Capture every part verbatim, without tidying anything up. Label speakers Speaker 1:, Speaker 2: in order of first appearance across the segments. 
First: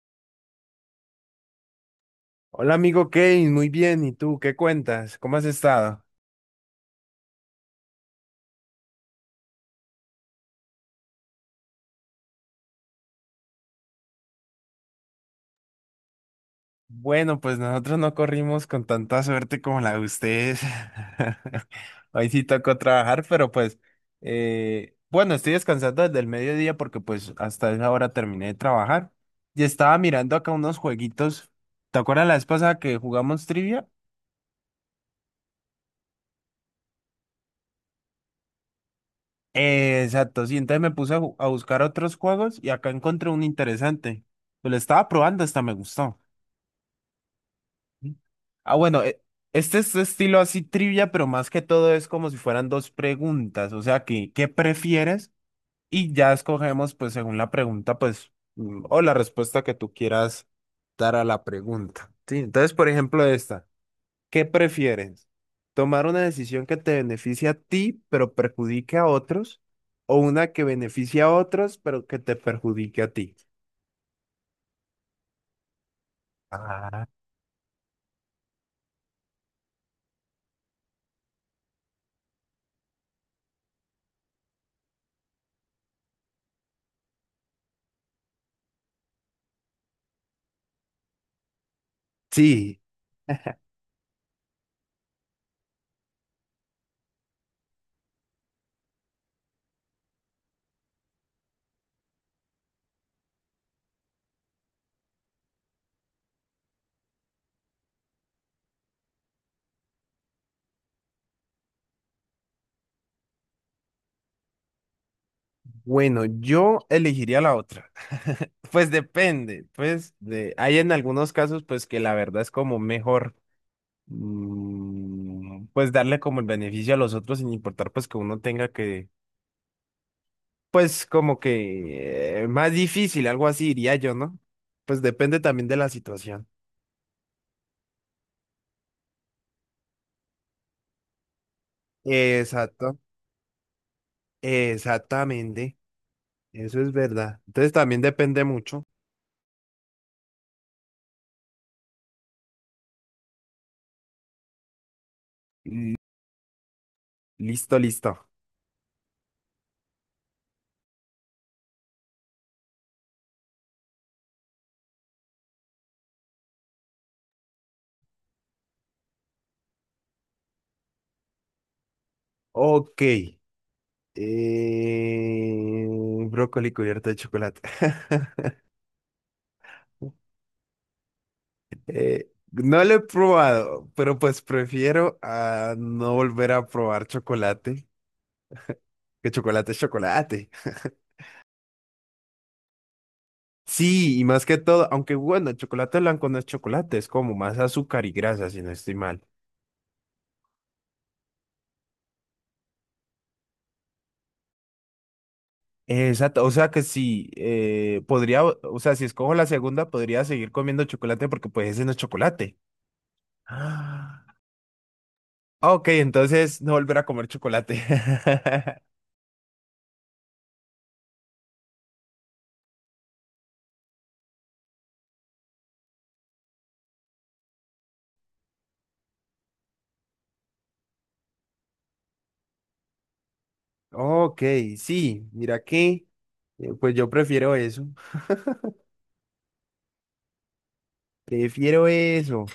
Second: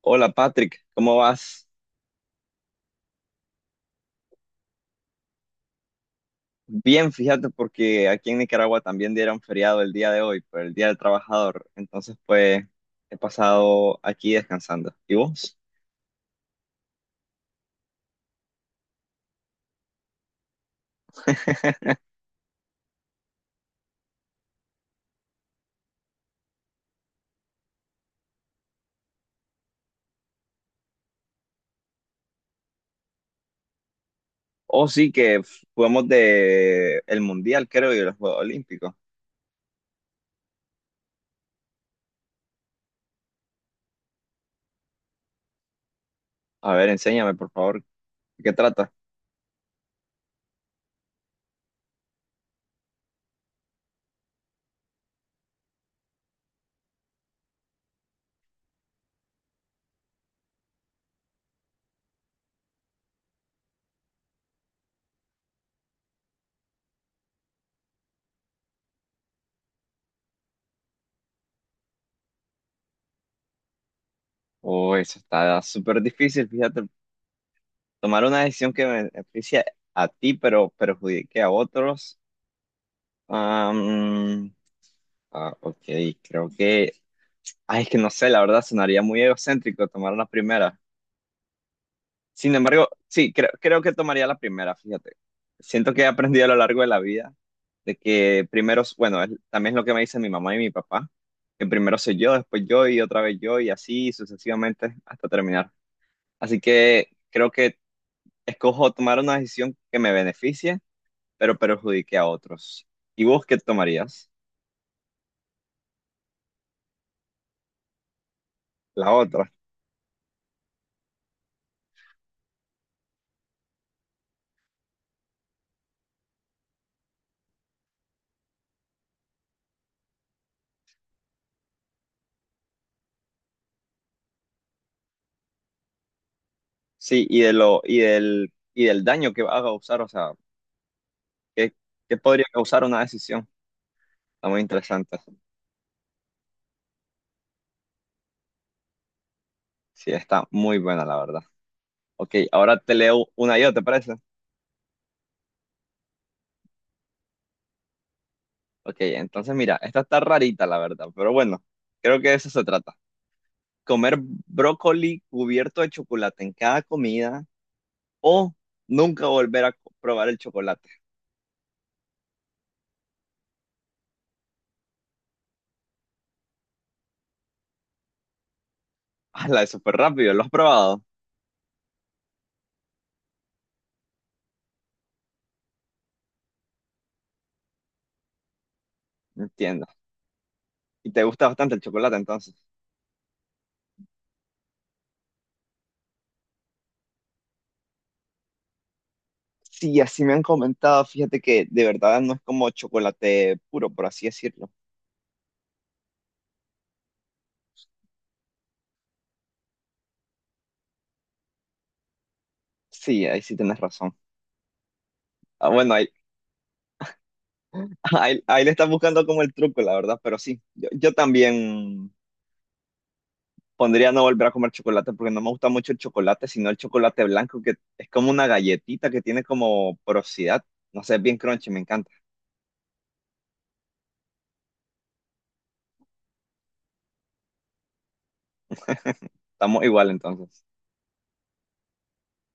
Speaker 1: Hola Patrick, ¿cómo vas?
Speaker 2: Hola amigo Kevin, muy bien. ¿Y tú qué cuentas? ¿Cómo has estado?
Speaker 1: Bien, fíjate porque aquí en Nicaragua también dieron feriado el día de hoy, por el Día del Trabajador. Entonces, pues he pasado aquí descansando. ¿Y vos?
Speaker 2: Bueno, pues nosotros no corrimos con tanta suerte como la de ustedes. Hoy sí tocó trabajar, pero pues eh, bueno, estoy descansando desde el mediodía porque pues hasta esa hora terminé de trabajar y estaba mirando acá unos jueguitos. ¿Te acuerdas la vez pasada que jugamos trivia?
Speaker 1: Oh, sí, que f- jugamos de el Mundial, creo, y los Juegos Olímpicos.
Speaker 2: Eh, exacto, sí, entonces me puse a, ju- a buscar otros juegos y acá encontré un interesante. Pues lo estaba probando, hasta me gustó.
Speaker 1: A ver, enséñame, por favor, ¿de qué
Speaker 2: Ah,
Speaker 1: trata?
Speaker 2: bueno, e- este es estilo así trivia, pero más que todo es como si fueran dos preguntas, o sea, que, ¿qué prefieres? Y ya escogemos, pues, según la pregunta, pues, mm, o la respuesta que tú quieras dar a la pregunta. Sí, entonces, por ejemplo, esta, ¿qué prefieres? ¿Tomar una decisión que te beneficie a ti, pero perjudique a otros? ¿O una que beneficie a otros, pero que te perjudique a ti?
Speaker 1: Oh, eso está súper difícil, fíjate.
Speaker 2: Ah,
Speaker 1: Tomar una decisión que me beneficie a ti, pero perjudique a otros. Am, ah, ok, creo que, ay, es que no sé, la verdad sonaría muy egocéntrico tomar la primera. Sin
Speaker 2: sí.
Speaker 1: embargo, sí, creo, creo que tomaría la primera, fíjate. Siento que he aprendido a lo largo de la vida de que primero, bueno, es- también es lo que me dicen mi mamá y mi papá, que primero soy yo, después yo y otra vez yo y así sucesivamente hasta terminar. Así que creo que escojo tomar una decisión que me beneficie, pero perjudique a otros. ¿Y vos qué tomarías?
Speaker 2: Bueno, yo elegiría la otra. Pues
Speaker 1: La otra.
Speaker 2: depende, pues de, hay en algunos casos pues que la verdad es como mejor mm, pues darle como el beneficio a los otros sin importar pues que uno tenga que pues como que eh, más difícil, algo así diría yo, ¿no? Pues depende también de la situación.
Speaker 1: Sí, y de lo, y del, y del daño que va a causar, o sea. ¿Qué, ¿qué podría causar
Speaker 2: Exacto,
Speaker 1: una decisión? Está muy interesante.
Speaker 2: exactamente, eso es verdad. Entonces también depende mucho.
Speaker 1: Sí, está muy buena, la verdad. Ok, ahora te leo una yo, ¿te parece?
Speaker 2: L- Listo, listo.
Speaker 1: Ok, entonces mira, esta está rarita, la verdad, pero bueno, creo que de eso se trata. Comer brócoli cubierto de chocolate en cada comida o nunca volver a co- probar el chocolate.
Speaker 2: Ok. Eh, brócoli cubierto de chocolate.
Speaker 1: ¡Hala, es súper rápido! ¿Lo has probado?
Speaker 2: Eh, no lo he probado, pero pues prefiero a no volver a probar chocolate, que chocolate es
Speaker 1: Entiendo.
Speaker 2: chocolate.
Speaker 1: ¿Y te gusta bastante el chocolate entonces?
Speaker 2: Sí, y más que todo, aunque bueno, el chocolate blanco no es chocolate, es como más azúcar y grasa, si no estoy mal.
Speaker 1: Sí, así me han comentado, fíjate que de verdad no es como chocolate puro, por así decirlo.
Speaker 2: Exacto, o sea que sí, eh, podría, o o sea, si escojo la segunda, podría seguir comiendo chocolate porque pues ese no es chocolate.
Speaker 1: Sí, ahí sí tienes razón. Ah,
Speaker 2: Ah, ok,
Speaker 1: bueno, ahí,
Speaker 2: entonces no volver a comer chocolate.
Speaker 1: ahí, ahí le estás buscando como el truco, la verdad, pero sí, yo, yo también pondría no volver a comer chocolate porque no me gusta mucho el chocolate, sino el chocolate blanco, que es como una galletita que tiene como porosidad. No sé, es bien crunchy, me encanta.
Speaker 2: Ok, sí, mira que, eh, pues yo prefiero eso,
Speaker 1: Estamos igual entonces.
Speaker 2: prefiero eso.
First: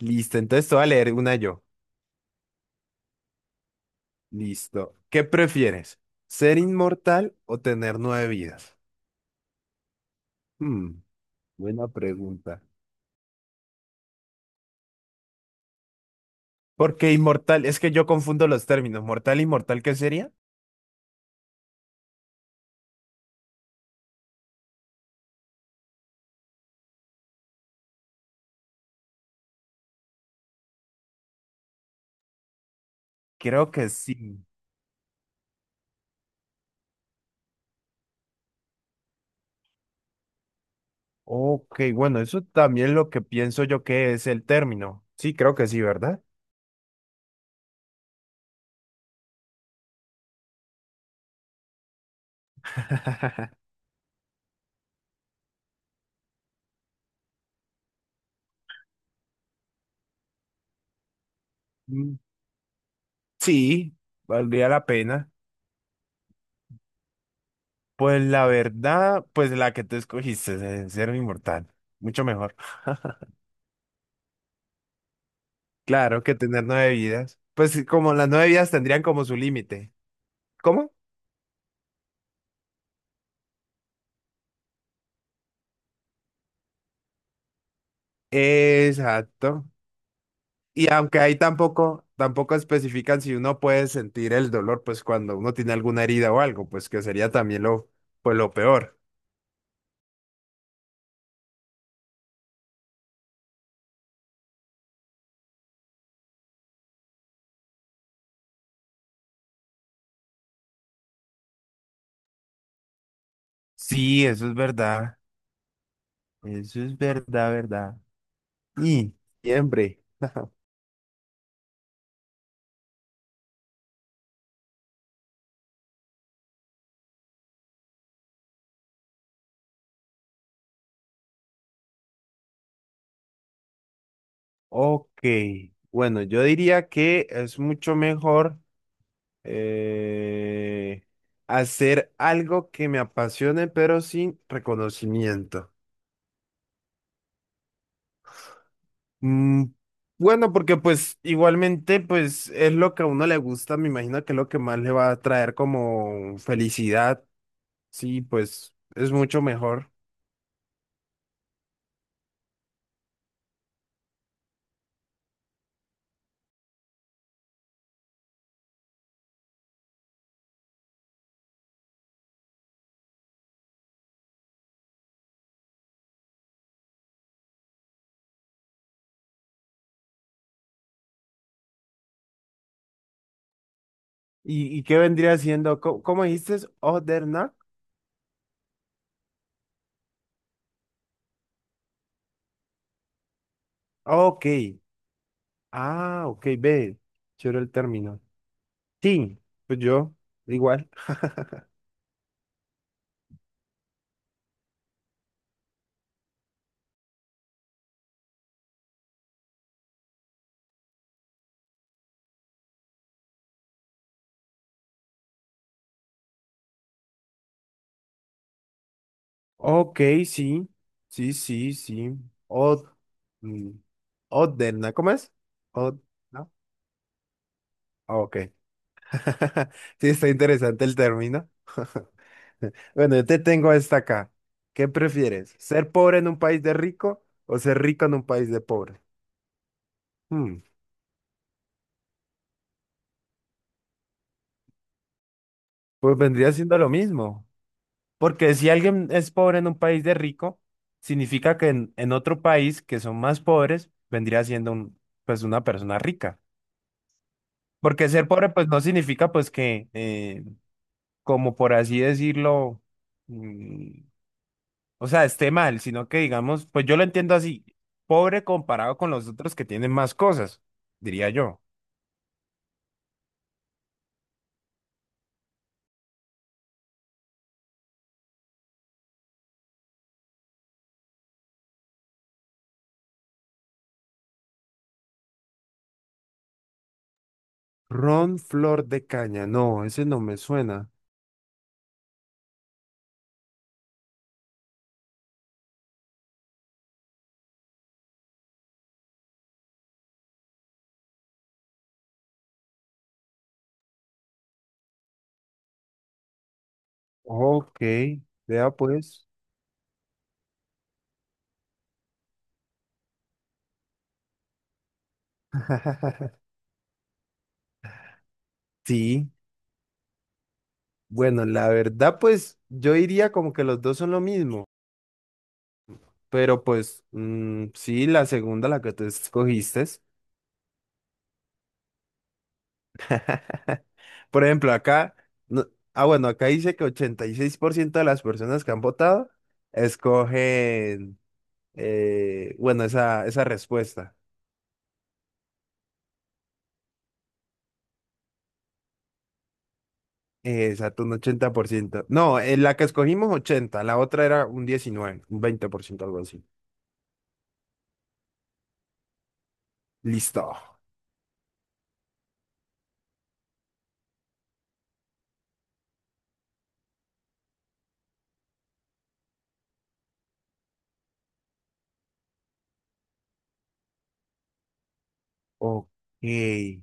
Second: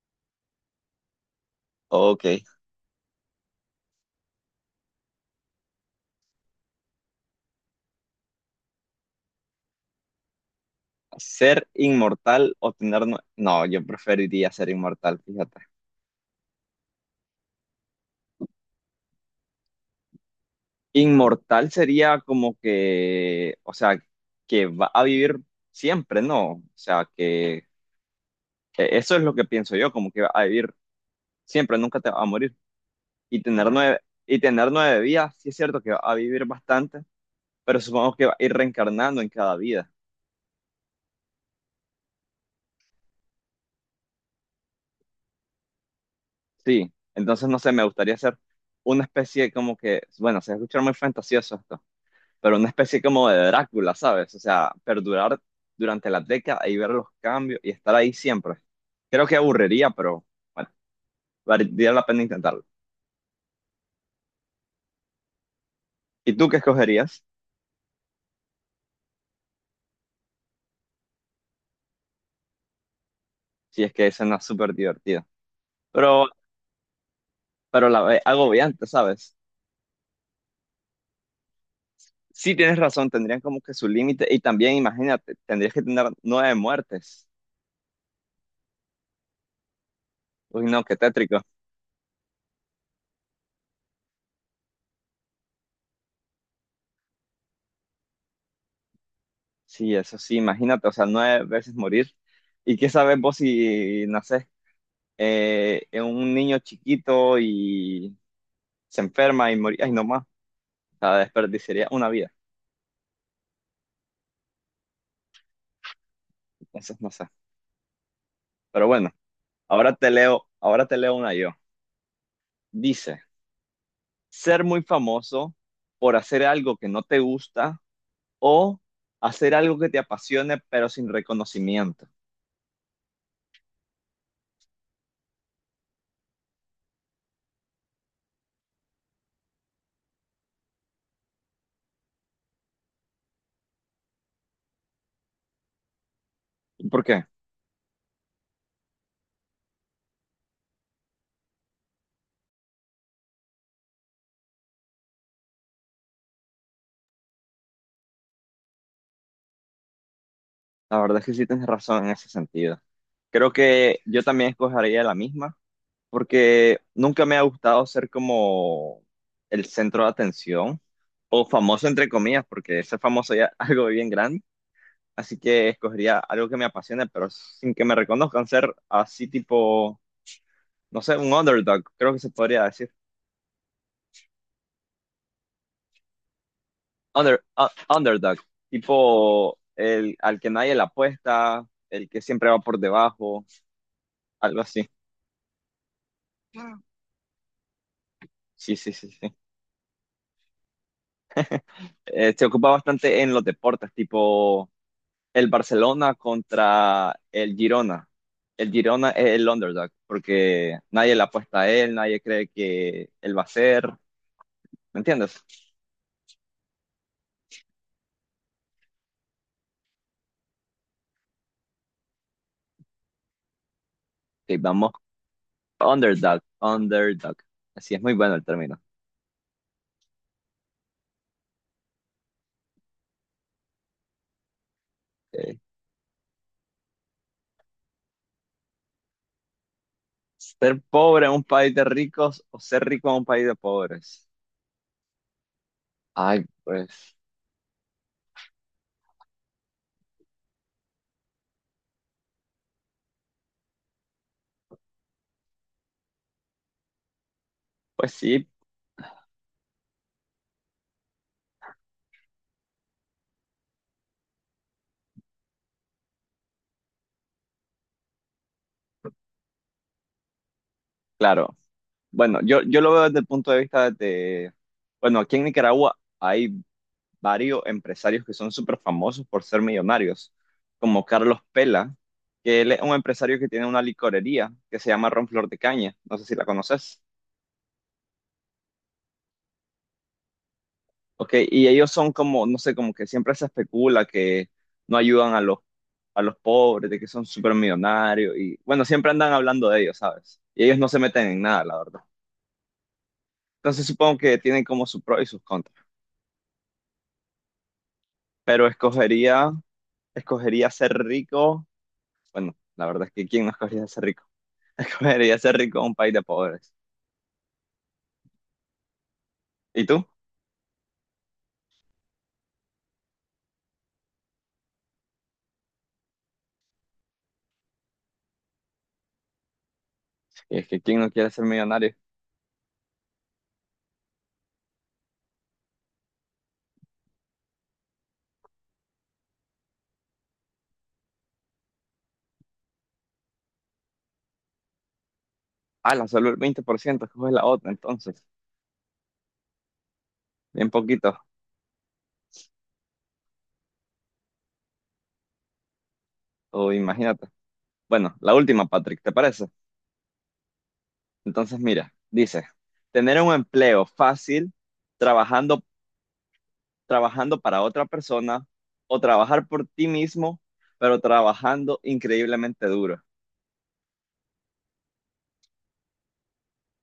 Speaker 2: Listo, entonces te voy a leer una yo.
Speaker 1: Ok.
Speaker 2: Listo. ¿Qué prefieres? ¿Ser inmortal o tener nueve vidas? Hmm,
Speaker 1: ¿Ser
Speaker 2: buena
Speaker 1: inmortal
Speaker 2: pregunta.
Speaker 1: o tener nue- no, yo preferiría ser inmortal, fíjate.
Speaker 2: Porque inmortal, es que yo confundo los términos. ¿Mortal, e inmortal qué sería?
Speaker 1: Inmortal sería como que, o sea, que va a vivir siempre, ¿no? O sea, que que eso es lo que pienso yo, como que va a vivir siempre, nunca te va a morir. Y tener
Speaker 2: Creo que
Speaker 1: nueve, y
Speaker 2: sí.
Speaker 1: tener nueve vidas, sí es cierto que va a vivir bastante, pero supongo que va a ir reencarnando en cada vida.
Speaker 2: Ok, bueno, eso también es lo que pienso yo que es el término. Sí, creo que sí, ¿verdad?
Speaker 1: Sí, entonces no sé, me gustaría hacer una especie como que, bueno, se escucha muy fantasioso esto, pero una especie como de Drácula, ¿sabes? O sea, perdurar durante la década y ver los cambios y estar ahí siempre. Creo que aburriría, pero bueno, valdría la
Speaker 2: Mm,
Speaker 1: pena intentarlo.
Speaker 2: sí, valdría la pena.
Speaker 1: ¿Y tú qué escogerías?
Speaker 2: Pues la verdad, pues la que tú escogiste, de ser un inmortal, mucho mejor.
Speaker 1: Si es que suena súper divertido.
Speaker 2: Claro
Speaker 1: Pero,
Speaker 2: que tener nueve vidas. Pues sí,
Speaker 1: pero la
Speaker 2: como
Speaker 1: ve-
Speaker 2: las nueve vidas
Speaker 1: agobiante,
Speaker 2: tendrían como
Speaker 1: ¿sabes?
Speaker 2: su límite. ¿Cómo?
Speaker 1: Sí, tienes razón, tendrían como que su límite. Y también, imagínate, tendrías que tener nueve muertes.
Speaker 2: Exacto.
Speaker 1: Uy, no,
Speaker 2: Y
Speaker 1: qué
Speaker 2: aunque ahí
Speaker 1: tétrico.
Speaker 2: tampoco, tampoco especifican si uno puede sentir el dolor, pues cuando uno tiene alguna herida o algo, pues que sería también lo, pues lo peor.
Speaker 1: Sí, eso sí, imagínate, o sea, nueve veces morir. ¿Y qué sabes vos si nacés eh, en un niño chiquito y se enferma y morí? Ay, no más, o sea, desperdiciaría una vida.
Speaker 2: Sí, eso es verdad. Eso es
Speaker 1: Entonces, no sé.
Speaker 2: verdad, verdad.
Speaker 1: Pero bueno,
Speaker 2: Y
Speaker 1: ahora
Speaker 2: siempre.
Speaker 1: te leo, ahora te leo una yo. Dice, ser muy famoso por hacer algo que no te gusta o hacer algo que te apasione pero sin reconocimiento.
Speaker 2: Ok. Bueno, yo diría que es mucho mejor. Eh, hacer algo que me apasione, pero sin reconocimiento.
Speaker 1: ¿Por qué?
Speaker 2: Mm, bueno, porque pues igualmente pues es lo que a uno le gusta, me imagino que es lo que más le va a traer como felicidad. Sí, pues es mucho mejor.
Speaker 1: La verdad es que sí tienes razón en ese sentido. Creo que yo también escogería la misma, porque nunca me ha gustado ser como el centro de atención o famoso entre comillas, porque ser famoso ya es algo bien grande. Así que escogería algo que me apasione, pero sin que me reconozcan, ser así tipo, no sé, un underdog, creo que se podría decir.
Speaker 2: ¿Y, y qué vendría siendo? ¿Cómo, cómo dijiste? Other
Speaker 1: Under,
Speaker 2: not?
Speaker 1: u- Underdog, tipo el al que nadie le apuesta, el que siempre va por debajo,
Speaker 2: Ok.
Speaker 1: algo así.
Speaker 2: Ah, ok, ve. Chévere el término.
Speaker 1: Sí, sí, sí, sí.
Speaker 2: Sí, pues yo, igual.
Speaker 1: Eh, se ocupa bastante en los deportes, tipo el Barcelona contra el Girona. El Girona es el underdog, porque nadie le apuesta a él, nadie cree que él va a ser. ¿Me entiendes?
Speaker 2: Ok, sí, sí, sí, sí. Od, mm,
Speaker 1: Sí, vamos,
Speaker 2: Odena, ¿cómo es? Od,
Speaker 1: underdog,
Speaker 2: ¿no?
Speaker 1: underdog. Así es muy
Speaker 2: Ah,
Speaker 1: bueno el
Speaker 2: ok.
Speaker 1: término.
Speaker 2: Sí, está interesante el término. Bueno, yo te tengo esta acá. ¿Qué prefieres?
Speaker 1: Eh,
Speaker 2: ¿Ser pobre en un país de rico o ser rico en un país de pobre? Hmm,
Speaker 1: ser pobre en un país de ricos o ser rico en un país de pobres.
Speaker 2: pues
Speaker 1: Ay,
Speaker 2: vendría siendo lo
Speaker 1: pues,
Speaker 2: mismo. Porque si alguien es pobre en un país de rico, significa que en, en otro país que son más pobres, vendría siendo un, pues una persona rica. Porque
Speaker 1: pues
Speaker 2: ser
Speaker 1: sí,
Speaker 2: pobre pues no significa pues que, eh, como por así decirlo, mm, o sea, esté mal, sino que digamos, pues yo lo entiendo así, pobre comparado con los otros que tienen más cosas, diría
Speaker 1: claro.
Speaker 2: yo.
Speaker 1: Bueno, yo, yo lo veo desde el punto de vista de, bueno, aquí en Nicaragua hay varios empresarios que son súper famosos por ser millonarios, como Carlos Pela, que él es un empresario que tiene una licorería que se llama Ron Flor de Caña, no sé si la conoces.
Speaker 2: Ron Flor de Caña, no, ese no me suena.
Speaker 1: Ok, y ellos son como, no sé, como que siempre se especula que no ayudan a los, a los pobres, de que son súper millonarios, y bueno, siempre andan hablando de ellos, ¿sabes? Y ellos no se meten en nada, la verdad. Entonces supongo que tienen como sus pros y sus contras,
Speaker 2: Ok,
Speaker 1: pero
Speaker 2: vea pues.
Speaker 1: escogería, escogería ser rico, bueno, la verdad es que ¿quién no escogería ser rico? Debería ser rico en un país de pobres.
Speaker 2: Sí,
Speaker 1: ¿Y tú?
Speaker 2: bueno, la verdad pues yo diría como que los dos son lo mismo, pero pues mm, sí, la segunda, la que tú escogiste.
Speaker 1: Y es que ¿quién no quiere ser millonario?
Speaker 2: Por ejemplo, acá, no- ah, bueno, acá dice que ochenta y seis por ciento de las personas que han votado escogen, eh, bueno, esa, esa respuesta.
Speaker 1: Ah, la solo el veinte por ciento, coge la otra entonces.
Speaker 2: Eh,
Speaker 1: Bien
Speaker 2: Exacto, un
Speaker 1: poquito,
Speaker 2: ochenta por ciento. No, en la que escogimos ochenta, la otra era un diecinueve, un veinte por ciento, algo así.
Speaker 1: o imagínate. Bueno, la última, Patrick, ¿te parece?
Speaker 2: Listo.
Speaker 1: Entonces, mira, dice, tener un empleo fácil, trabajando, trabajando para otra persona, o trabajar por ti mismo, pero trabajando increíblemente duro.
Speaker 2: Ok.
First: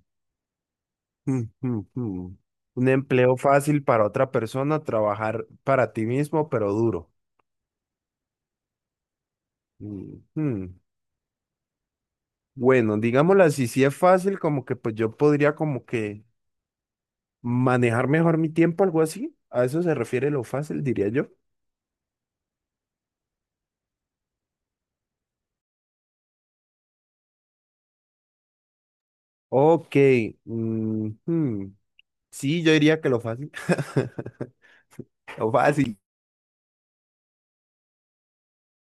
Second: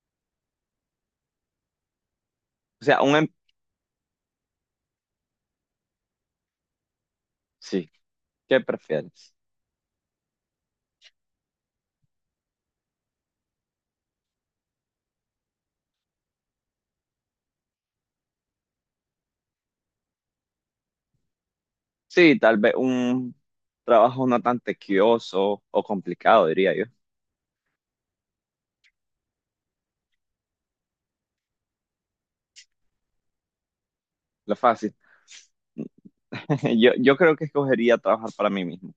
Speaker 2: Hmm, hmm, hmm.
Speaker 1: O
Speaker 2: Un
Speaker 1: sea, un em-
Speaker 2: empleo fácil para otra persona, trabajar para ti mismo, pero duro.
Speaker 1: sí, ¿qué prefieres?
Speaker 2: Mm, hmm. Bueno, digámoslo así, si es fácil, como que pues yo podría como que manejar mejor mi tiempo, algo así. A eso se refiere lo fácil, diría yo.
Speaker 1: Sí, tal vez un trabajo no tan tequioso o complicado, diría yo.
Speaker 2: Ok, mm, hmm, sí, yo diría que lo fácil.
Speaker 1: Lo fácil.
Speaker 2: Lo fácil.
Speaker 1: Yo, yo creo que escogería trabajar para mí mismo,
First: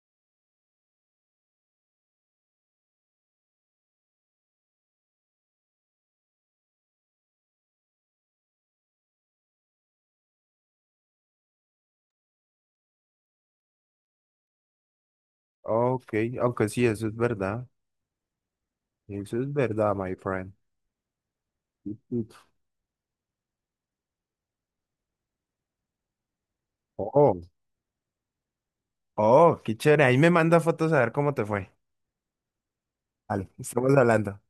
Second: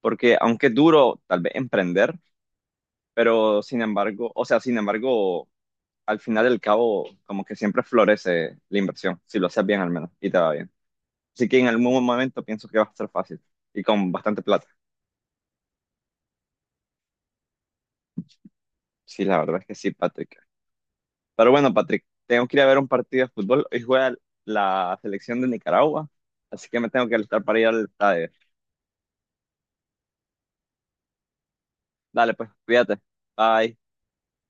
Speaker 1: porque aunque es duro tal vez emprender, pero sin embargo, o sea, sin embargo, al final del cabo, como que siempre florece la inversión, si lo haces bien al menos y te va bien. Así que en algún momento pienso que va a ser fácil y con bastante plata.
Speaker 2: Ok, aunque sí, eso es verdad.
Speaker 1: Sí, la
Speaker 2: Eso es
Speaker 1: verdad es que sí,
Speaker 2: verdad, my
Speaker 1: Patrick.
Speaker 2: friend.
Speaker 1: Pero bueno, Patrick,
Speaker 2: Mm.
Speaker 1: tengo que ir a ver un partido de fútbol. Hoy juega la selección de Nicaragua, así que me tengo que alistar
Speaker 2: Oh,
Speaker 1: para ir al estadio.
Speaker 2: oh, qué chévere. Ahí me manda fotos a ver cómo te fue.
Speaker 1: Dale, pues, cuídate.
Speaker 2: Vale,
Speaker 1: Bye.
Speaker 2: estamos hablando.